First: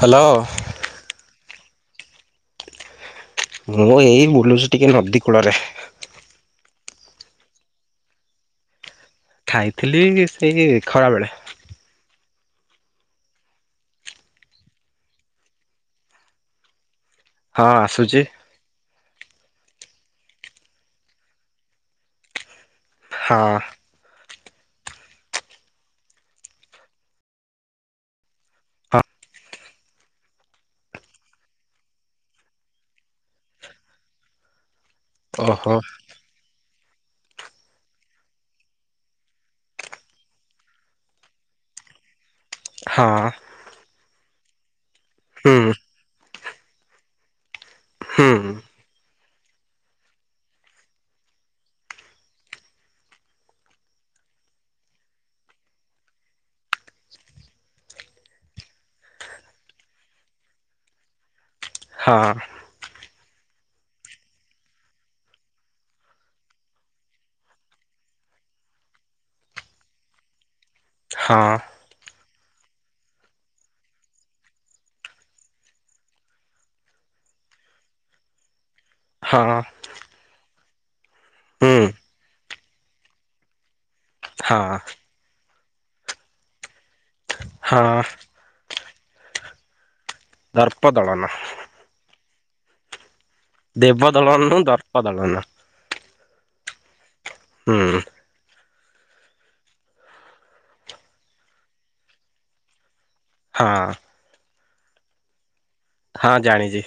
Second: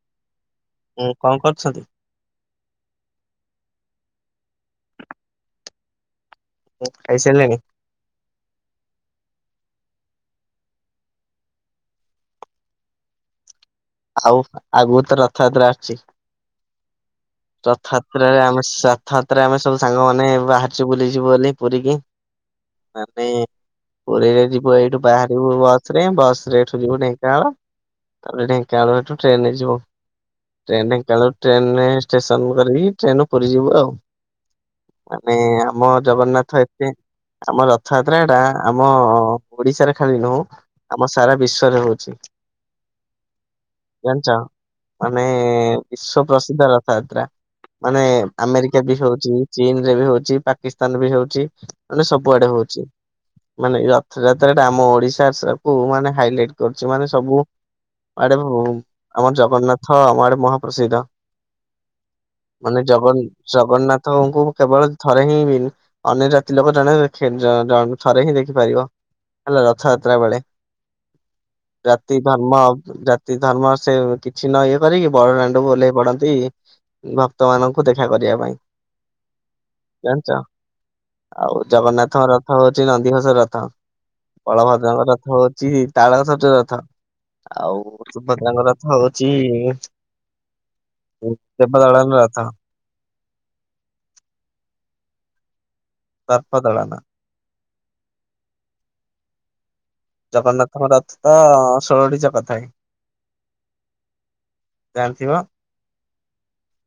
Hello. ଉଁ କଣ କରୁଛନ୍ତି? ମୁଁ ଏଇ ବୁଲୁଛି ଟିକେ ନଦୀ କୂଳରେ। ଖାଇ ସାରିଲେଣି? ଖାଇଥିଲି ସେଇ ଖରା ବେଳେ। ଆଉ ଆଗକୁ ତ ରଥଯାତ୍ରା ଆସୁଛି। ହଁ ଆସୁଛି ରଥଯାତ୍ରରେ ଆମେ। [unintelligible] ତାରେ ଆମେ ସବୁ ସାଙ୍ଗ ମାନେ ବାହାରିଛୁ ବୁଲିଯିବୁ ବୋଲି ପୁରୀକି। ମାନେ ହଁ ପରେ ଏଇଠୁ ବାହାରିବୁ ବସ ରେ ବସ ରେ ଏଠୁ ଯିବୁ ଢେଙ୍କାନାଳ ତାପରେ ଢ କଳ ହଁ ଏଠୁ ଟ୍ରେନ ରେ ଯିବ। ଟ୍ରେନ ଟ କାଳୁ ଟ୍ରେନ ଷ୍ଟେସନ କରିକି ଟ୍ରେନ ପୁରି ଯିବୁ ଆଉ। ମାନେ ଓହୋ ଆମ ଜଗନ୍ନାଥ ଏତେ ଆମ ରଥଯାତ୍ରାଟା ଆମ ଓଡିଶାରେ ଖାଲି ନୁହଁ ଆମ ସାରା ବିଶ୍ଵରେ ହଉଛି। ହଁ। ଜାଣିଛ ଆମେ ହୁଁ ବିଶ୍ଵ ପ୍ରସିଦ୍ଧ ରଥଯାତ୍ରା। ମାନେ ହୁଁ ଆମେରିକା ବିଷ ଚୀନ ରେ ବି ହଉଛି ପାକିସ୍ତାନ ବି ହଉଛି ମାନେ ସବୁଆଡେ ହଉଛି। ମାନେ ରଥଯାତ୍ରା ଟା ଆମ ଓଡିଶା କୁ ମାନେ ହାଇଲାଇଟ କରୁଛି ମାନେ ସବୁ ଆଡେ ଆମର ଜଗନ୍ନାଥ ଆମ ଆଡେ ମହାପ୍ରସିଦ୍ଧ। ହଁ ମାନେ ଜଗନ୍ ଜଗନ୍ନାଥଙ୍କୁ କେବଳ ଥରେ ହିଁ ବି ଅନ୍ୟ ଜାତି ଲୋକ ଜଣେ ଥରେ ହିଁ ଦେଖିପାରିବ ହେଲା ରଥଯାତ୍ରା ବେଳେ। ହଁ। ଜାତି ଧର୍ମ ଜାତି ଧର୍ମ ସେ କିଛି ନ ଇଏ କରିକି ବଡ ଦାଣ୍ଡକୁ ଓହ୍ଲେଇ ପଡନ୍ତି ଭକ୍ତ ମାନଙ୍କୁ ଦେଖା କରିବା ପାଇଁ ହଁ ଜାଣିଛ। ଆଉ ହୁଁ ଜଗନ୍ନାଥଙ୍କ ରଥ ହଉଛି ନନ୍ଦିଘୋଷ ରଥ। ହଁ ବଳଭଦ୍ରଙ୍କ ରଥ ହଉଛି ତାଳଧ୍ୱଜ ରଥ ଆଉ ହଁ ସୁଭଦ୍ରଙ୍କ ରଥ ହଉଛିି ଦର୍ପ ଦଳନ ସେ ଦେବଦଳନ ରଥ। ଦେବ ଦଳନ ଦର୍ପ ଦଳନ। ଦର୍ପଦଳନ। ହୁଁ। ଜଗନ୍ନାଥଙ୍କ ରଥ ତ ଷୋଳଟି ଚକ ଥାଏ। ହଁ। ଜାଣିଥିବ। ହଁ ଜାଣିଛି।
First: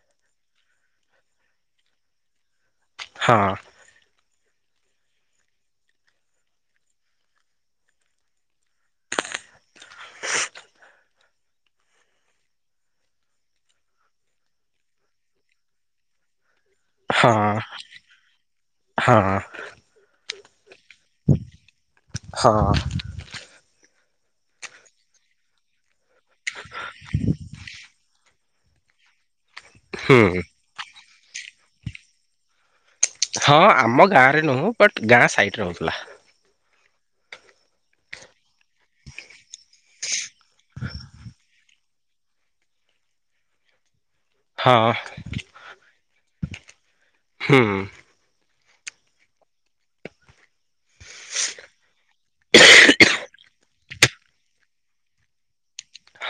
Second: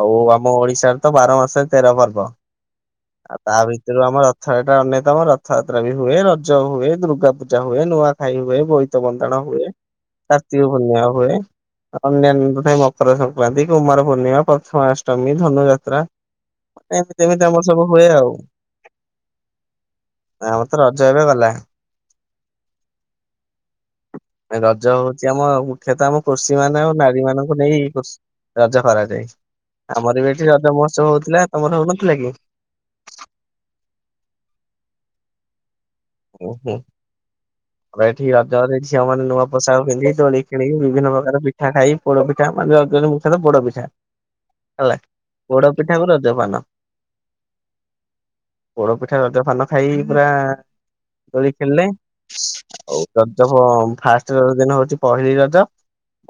ଆଉ ଆମ ଓଡିଶାରେ ତ ବାର ମାସରେ ତେର ପର୍ବ ହଁ ଆଉ ତା ଭିତରୁ ଆମର ର ଥରେ ଏଟା ଅନ୍ୟତମ ରଥଯାତ୍ରା ବି ହୁଏ ରଜ ହୁଏ ଦୁର୍ଗା ପୂଜା ହୁଏ ନୂଆଖାଇ ହୁଏ ବୋଇତ ବନ୍ଦାଣୁଏ ହୁଏ କାର୍ତ୍ତିକ ପୂ୍ଣ୍ଣିମା ହୁଏ। ଅନ୍ୟାନ୍ୟ ମକର ସଂକ୍ରାନ୍ତି କୁମାର ପୂର୍ଣ୍ଣିମା ପ୍ରଥମାଷ୍ଟମୀ ଧନୁଯାତ୍ରା ହଁ ମିମ [inaudible] ହଁ। ଆମର ତ ରଜ ଏବେ ଗଲା। ହଁ। ରଜ ହଉଛି ଆମ ମୁଖ୍ୟତଃ ଆମ କୃଷି ମାନେ ଆଉ ନାରୀ ମାନଙ୍କୁ ନେଇ ରଜ କରାଯାଏ ଆମର ବି ହୁଁ ଏଠି ରଜ ମହୋତ୍ସବ ହଉଥିଲା ତମର ହଉନଥିଲା କି? ହଁ ଆମ ଗାଁ ରେ ନୁହଁ ବଟ ଗାଁ ସାଇଡରେ ରହୁଥିଲା। ଓ ହୋ। ଆ ଏଠି ଝିଅ ମାନେ ନୂଆ ପୋଷାକ ପିନ୍ଧି ଦୋଳି ଖେଳି ବିଭିନ୍ନ ପ୍ରକାର ପିଠା ଖାଇ ପୋଡ଼ ପିଠା ମାନେ ରଜରେ ମୁଖ୍ୟତଃ ପୋଡ଼ପିଠା। ହଁ ହେଲା ପୋଡ ପିଠା କୁ ରଜ ପାନ। ହୁଁ ପୋଡପିଠା ରଜ ପାନ ଖାଇ ପୁରା ଖେଳିଲେ ଆଉ ରଜ ଫାଷ୍ଟ ରଜ ଦିନ ହଉଛି ପହିଲି ରଜ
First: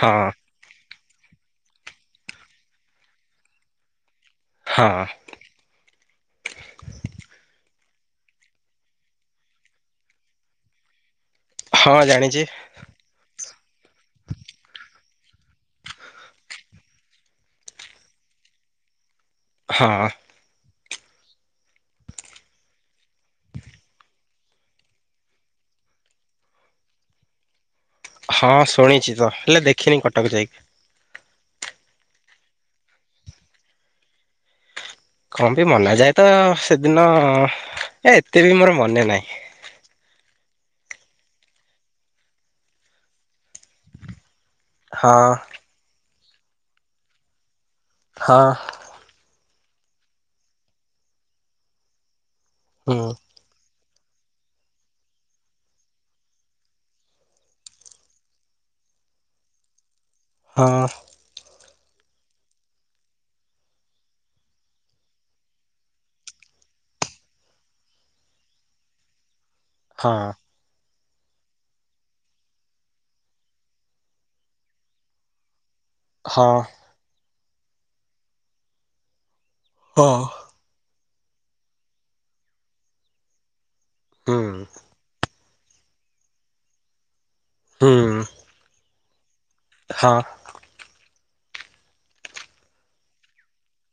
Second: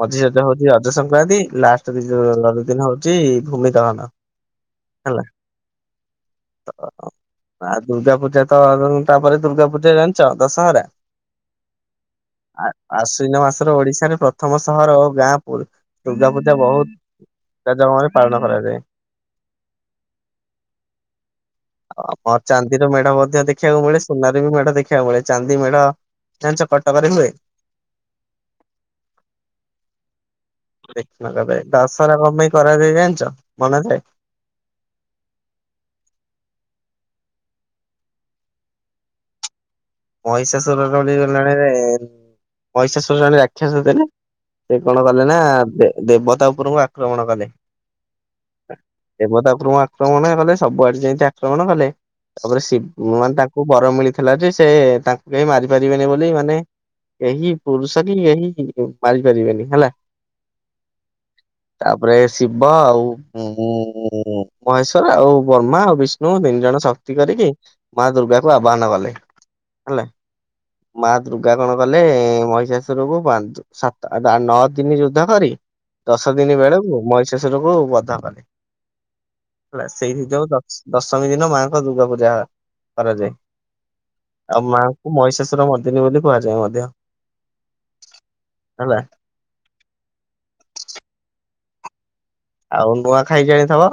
ହଁ ମଝି ରଜ ହଉଛି ରଜ ସଂକ୍ରାନ୍ତି ଲାଷ୍ଟ ଦିନ ହଉଛି ଭୂମି ଦହନ। ହଁ ହେଲା। ଦୁର୍ଗା ପୂଜା ତ ତାପରେ ଦୁର୍ଗା ପୂଜା ଜାଣିଛ ଦଶହରା। ହଁ ଜାଣିଛି ଆଶ୍ଵିନ ମାସର ଓଡିଶାରେ ପ୍ରଥମ ସହର ଗାଁ ପ ଦୁର୍ଗା ପୂଜା ବହୁତଜମରେ ପାଳନ କରାଯାଏ। ହଁ। ଆ ଆମର ଚାନ୍ଦିର ମେଢା ମଧ୍ୟ ଦେଖିବାକୁ ମିଳେ। ସୁନା ରେ ବି ମେଢ ଦେଖିବାକୁ ମିଳେ ଚାନ୍ଦି ମେଢ ଜାଣିଛ କଟକରେ ହୁଏ। ହଁ ଶୁଣିଛି ତ ହେଲେ ଦେଖିନି କଟକ ଯାଇକି। ଦଶହରା କଣ ପାଇଁ କରାଯାଏ ଜାଣିଛ ମନାଯାଏ। କଣ ବି ମନାଯାଏ ତ ସେଦିନ ଏ ଏତେ ବି ମୋର ମନେ ନାହିଁ। ମହିଷାଶୁରର ଗଲାଣି ମହିଷାଶୁର ରାକ୍ଷାସ ଜାଣିନୁ? ସେ କଣ କଲେ ହଁ ନା ଦେବତା ଉପରଙ୍କୁ ଆକ୍ରମଣ କଲେ। ହଁ [inaudible] ଦେବତା ଉପରୁ ଆକ୍ରମଣ କଲେ ସବୁଆଡେ ସେମିତି ଆକ୍ରମଣ କଲେ। ତାପରେ ହୁଁ ଶିବ ମାନେ ତାଙ୍କୁ ବର ମିଳିଥିଲା ଯେ ସେ ତାଙ୍କୁ କେହି ମାରି ପାରିବେନି ବୋଲି ମାନେ କେହି ପୁରୁଷନ କେହି ମାରିପାରିବେନି ହେଲା। ହଁ। ତାପରେ ଶିବ ଆଉ ଉ ଉ ମହେଶ୍ଵର ଆଉ ବର୍ମା ଆଉ ବିଷ୍ଣୁ ଦେଇ ତିନି ଜଣ ଶକ୍ତି କରିକି ମା ଦୁର୍ଗାକୁ ଆବାହନ କଲେ। ହେଲା। ହଁ। ମା ଦୁର୍ଗା କଣ କଲେ। ମହିଷାଶୁର ପାଞ୍ଚ ସାତ ଆ ନଅ ଦିନ ଯୁଦ୍ଧ କରିକି ଦଶ ହଁ ଦିନ ବେଳକୁ ମହିଷାସୁରକୁ ବଧ କଲେ। ହେଲା, ହଁ ସେଇଥି ଯଉ ଦଶମୀ ଦିନ ମାଙ୍କ ଦୁର୍ଗା ପୂଜା କରାଯାଏ। ହୁଁ ଆଉ ମାଙ୍କୁ ମହିଷାସୁର ମର୍ଦ୍ଦିନୀ ବୋଲି କୁହାଯାଏ। ମଧ୍ୟ ହୁଁ। ହେଲା। ହଁ। ଆଉ ନୂଆ ଖାଇ ଜାଣିଥିବ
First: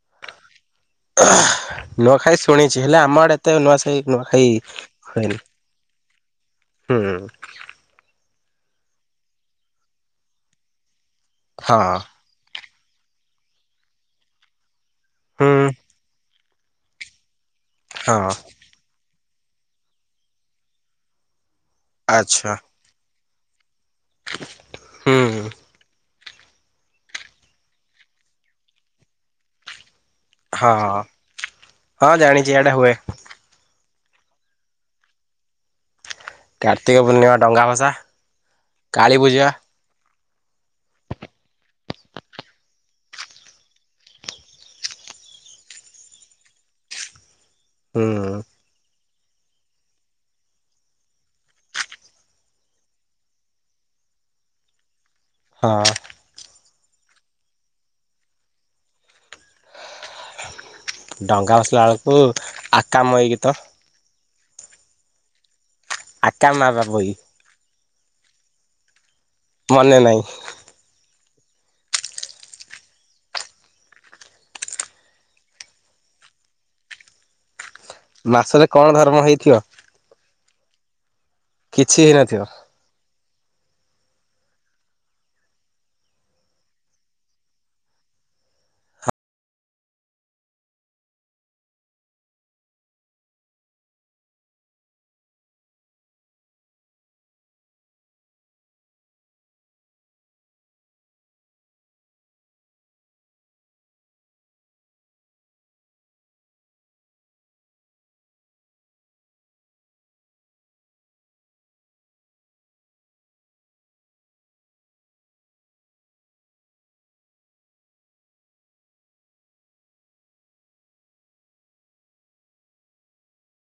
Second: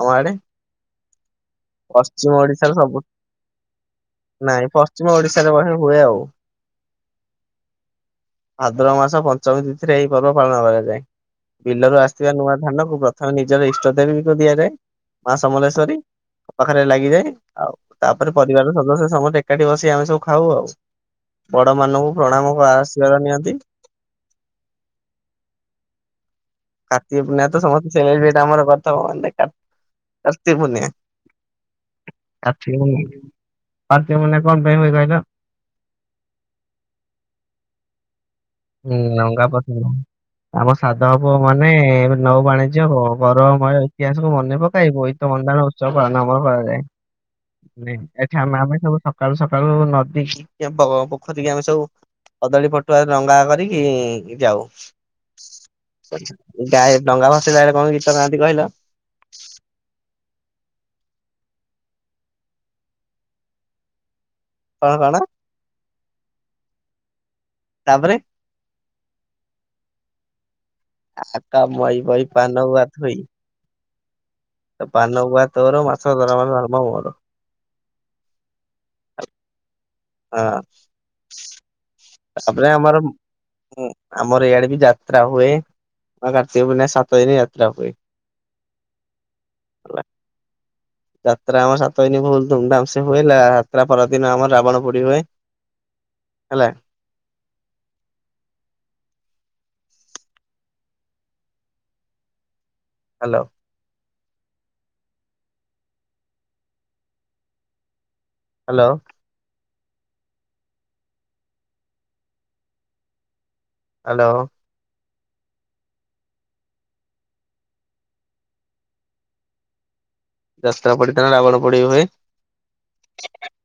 ଆମ ଆଡେ। ନୂଆଖାଇ ପଶ୍ଚିମ ଶୁଣିଛି ଓଡିଶାର ହେଲେ ସବୁ। ଆମ ଆଡେ ଏତେ ନୂଆସାଇ ନୂଆଖାଇ [inaudible] ନାଇଁ ପଶ୍ଚିମ ହୁଏନି ଓଡିଶାରେ ବଢ଼ିଆ ହୁଏ ଆଉ। ଉଁ ହୁଁ। ଭାଦ୍ରବ ମାସ ପଞ୍ଚମୀ ତିଥିରେ ଏଇ ପର୍ବ ପାଳନ କରାଯାଏ। ହଁ ବିଲରୁ ଆସିଥିବା ନୂଆ ଧାନ କୁ ପ୍ରଥମେ ନିଜର ଇଷ୍ଟ ଦେବୀକୁ ଦିଆଯାଏ। ମା ହୁଁ ସମଲେଶ୍ଵରୀ ପାଖରେ ଲାଗିଯାଏ। ଆଉ ହଁ ତାପରେ ପରିବାର ସଦସ୍ୟ ସମସ୍ତେ ଏକାଠି ବସି ଆମେ ସବୁ ଖାଉ ଆଉ। ବଡ ମାନଙ୍କୁ ଆଚ୍ଛା ପ୍ରଣାମ କ ଆଶୀର୍ବାଦ ନିଅନ୍ତି। ହୁଁ। କାର୍ତ୍ତୀକ ପୂର୍ଣ୍ଣିମାରେ ତ ସମସ୍ତେ [unintelligible] କାର୍ତ୍ତୀକ ହଁ ପୂର୍ଣ୍ଣିମା [inaudible] ହଁ ଜାଣିଛି ଏଇଟା କାର୍ତ୍ତୀକ ହୁଏ। ପୁନେଇ। କାର୍ତ୍ତୀକ ପୂର୍ଣ୍ଣିମା କଣ ପାଇଁ ହୁଏ କହିଲ? କାର୍ତ୍ତିକ ପୂର୍ଣ୍ଣିମା ଡଙ୍ଗା ଭସା। ହୁଁ କାଳୀ ଡ଼ଙ୍ଗା ପୂଜା ପାଖକୁ ଆମ ସାଧ ବ ମାନେ ନୌବାଣିଜ୍ୟ ଅ ଗୌରବମୟ ଇତିହାସକୁ ମନେ ପକାଇବ ତ ବନ୍ଦାଣ ଉତ୍ସବ ପାଳନ ଆମର କରାଯାଏ। ହୁଁ [inaudible] ଏଠି ଆମେ ଆମେ ସବୁ ସକାଳୁ ସକାଳୁ ନଦୀ ଅ ପୋଖରୀ ଆମେ ସବୁ କଦଳୀ ପଟୁଆ ଡଙ୍ଗା କରିକି ଯାଉ। ହଁ। [inaudible] ଗାଏ ଡଙ୍ଗା ଭସେଇଲା ବେଳେ କଣ ଗୀତ ଗାଆନ୍ତି କହିଲ। [inaudible] ଡଙ୍ଗା ଭସେଇଲା ବେଳକୁ ଆକା ମଇ ଗୀତ। କଣ କଣ? ଆକା ମା ବାବୋଇ। ତାପରେ। ମନେ ନାହିଁ। ଆକା ମଇ ବଇ ପାନ ଗୁଆ ଥୋଇ। ତ ପାନ ଗୁଆ ତୋର ମାସକ ଧର ମ ମାର ଧର୍ମ ମୋର। ମାସରେ କଣ ଧର୍ମ ହେଇଥିବ। ହଁ କିଛି ହେଇନଥିବ। ଆପରେ ଆମର [inaudible] [inaudible] ଉଁ ଆମର ଏଇଆଡେ ବି ଯାତ୍ରା ହୁଏ। ଆ କାର୍ତ୍ତିକ ପୂର୍ଣ୍ଣିମା ସାତଦିନ ଯାତ୍ରା ହୁଏ [inaudible] ହେଲା। ଯାତ୍ରା ଆମର ସାତ ଦିନି ଫୁଲ ଧୁମଧାମ ସେ ହୁଏ। ଲା ଯାତ୍ରା ପରଦିନ ଆମର ରାବଣ ପୋଡ଼ି ହୁଏ ହେଲା। ହାଲୋ। ହାଲୋ। ହାଲୋ। ଯାତ୍ରା ପଡି ଦିନ ରାବଣ ପୋଡ଼ି ହୁଏ।